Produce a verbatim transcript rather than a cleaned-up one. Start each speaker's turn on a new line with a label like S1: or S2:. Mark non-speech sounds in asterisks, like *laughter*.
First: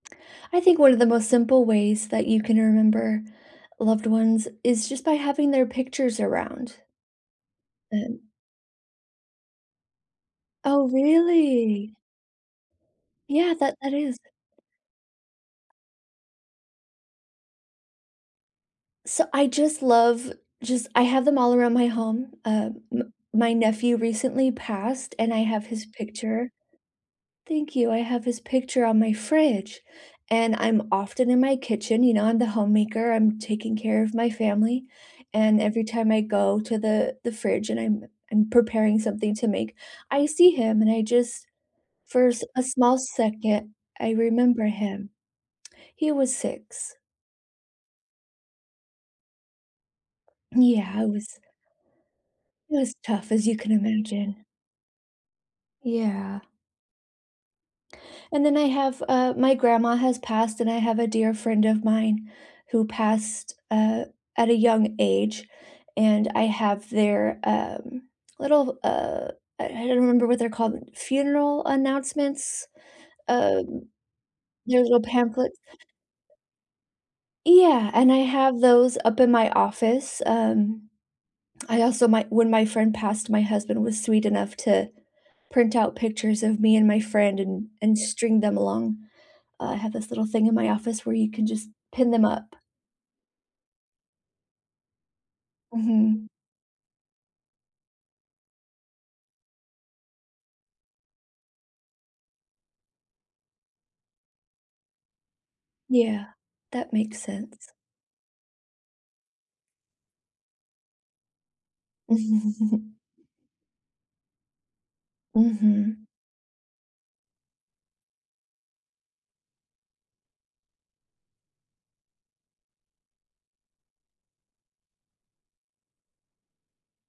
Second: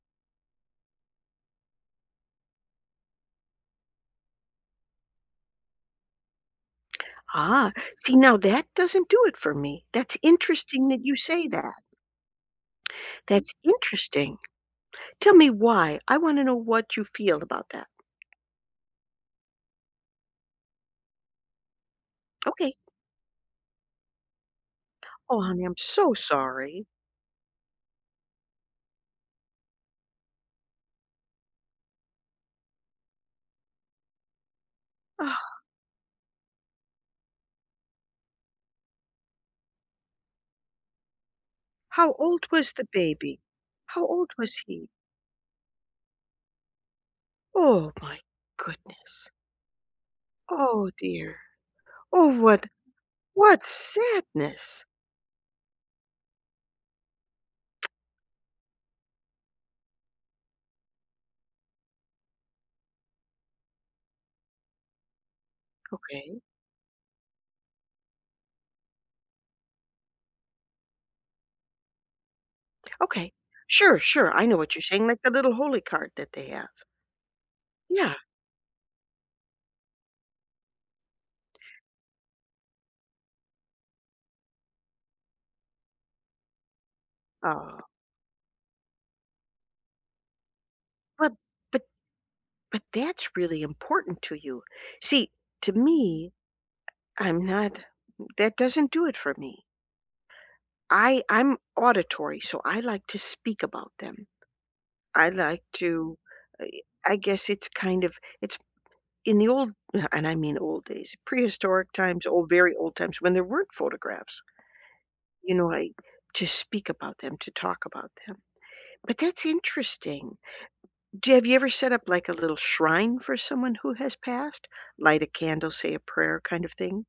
S1: I think one of the most simple ways that you can remember loved ones is just by having their pictures around.
S2: Ah, see,
S1: And
S2: now that doesn't do it for me. That's
S1: Oh,
S2: interesting that you say that.
S1: really?
S2: That's
S1: Yeah, that that is.
S2: interesting. Tell me why. I wanna know what you feel about that.
S1: So I just love, just I have them all around my home. Uh,
S2: Okay.
S1: m my nephew recently passed and I
S2: Oh, honey,
S1: have
S2: I'm
S1: his
S2: so
S1: picture
S2: sorry.
S1: Thank you. I have his picture on my fridge, and I'm often in my kitchen, you know, I'm the homemaker. I'm taking care of my family, and
S2: *sighs*
S1: every time I go to the the fridge and I'm I'm preparing something to make, I see him and I just,
S2: How
S1: for a
S2: old
S1: s
S2: was the
S1: small
S2: baby?
S1: second,
S2: How
S1: I
S2: old was
S1: remember
S2: he?
S1: him. He was six.
S2: Oh, my goodness. Oh,
S1: Yeah, it
S2: dear.
S1: was
S2: Oh, what
S1: it was tough as you
S2: what
S1: can imagine.
S2: sadness.
S1: Yeah. And then I have, uh, my grandma has passed and I have a dear friend of mine who passed, uh, at a young age, and
S2: Okay.
S1: I have their, um, little, uh, I I don't remember what they're called, funeral announcements,
S2: Okay,
S1: um,
S2: sure, sure, I know what you're
S1: those little
S2: saying, like, the little
S1: pamphlets.
S2: holy card that they have.
S1: Yeah, and
S2: Yeah.
S1: I have those up in my office, um, I also my when my friend passed, my husband was sweet enough to print out pictures of me and my friend and
S2: Aw.
S1: and string them along I have this little thing in my office where you
S2: But
S1: can just
S2: but
S1: pin them up.
S2: but that's really important to you. See, to
S1: Mhm.
S2: me, I I'm not that doesn't do it for me. I I'm auditory, so I like to speak about them. I I like to,
S1: Yeah, that
S2: I
S1: makes
S2: guess it's
S1: sense.
S2: kind of, it's in the old, and I mean old days, prehistoric times, ol very old
S1: Mhm.
S2: times when there weren't photographs You know, like,
S1: Mhm.
S2: to speak about them, to talk about them, but that's interesting. Do you have you ever set up like a little shrine for someone who has passed, light a candle, say a prayer kind of thing?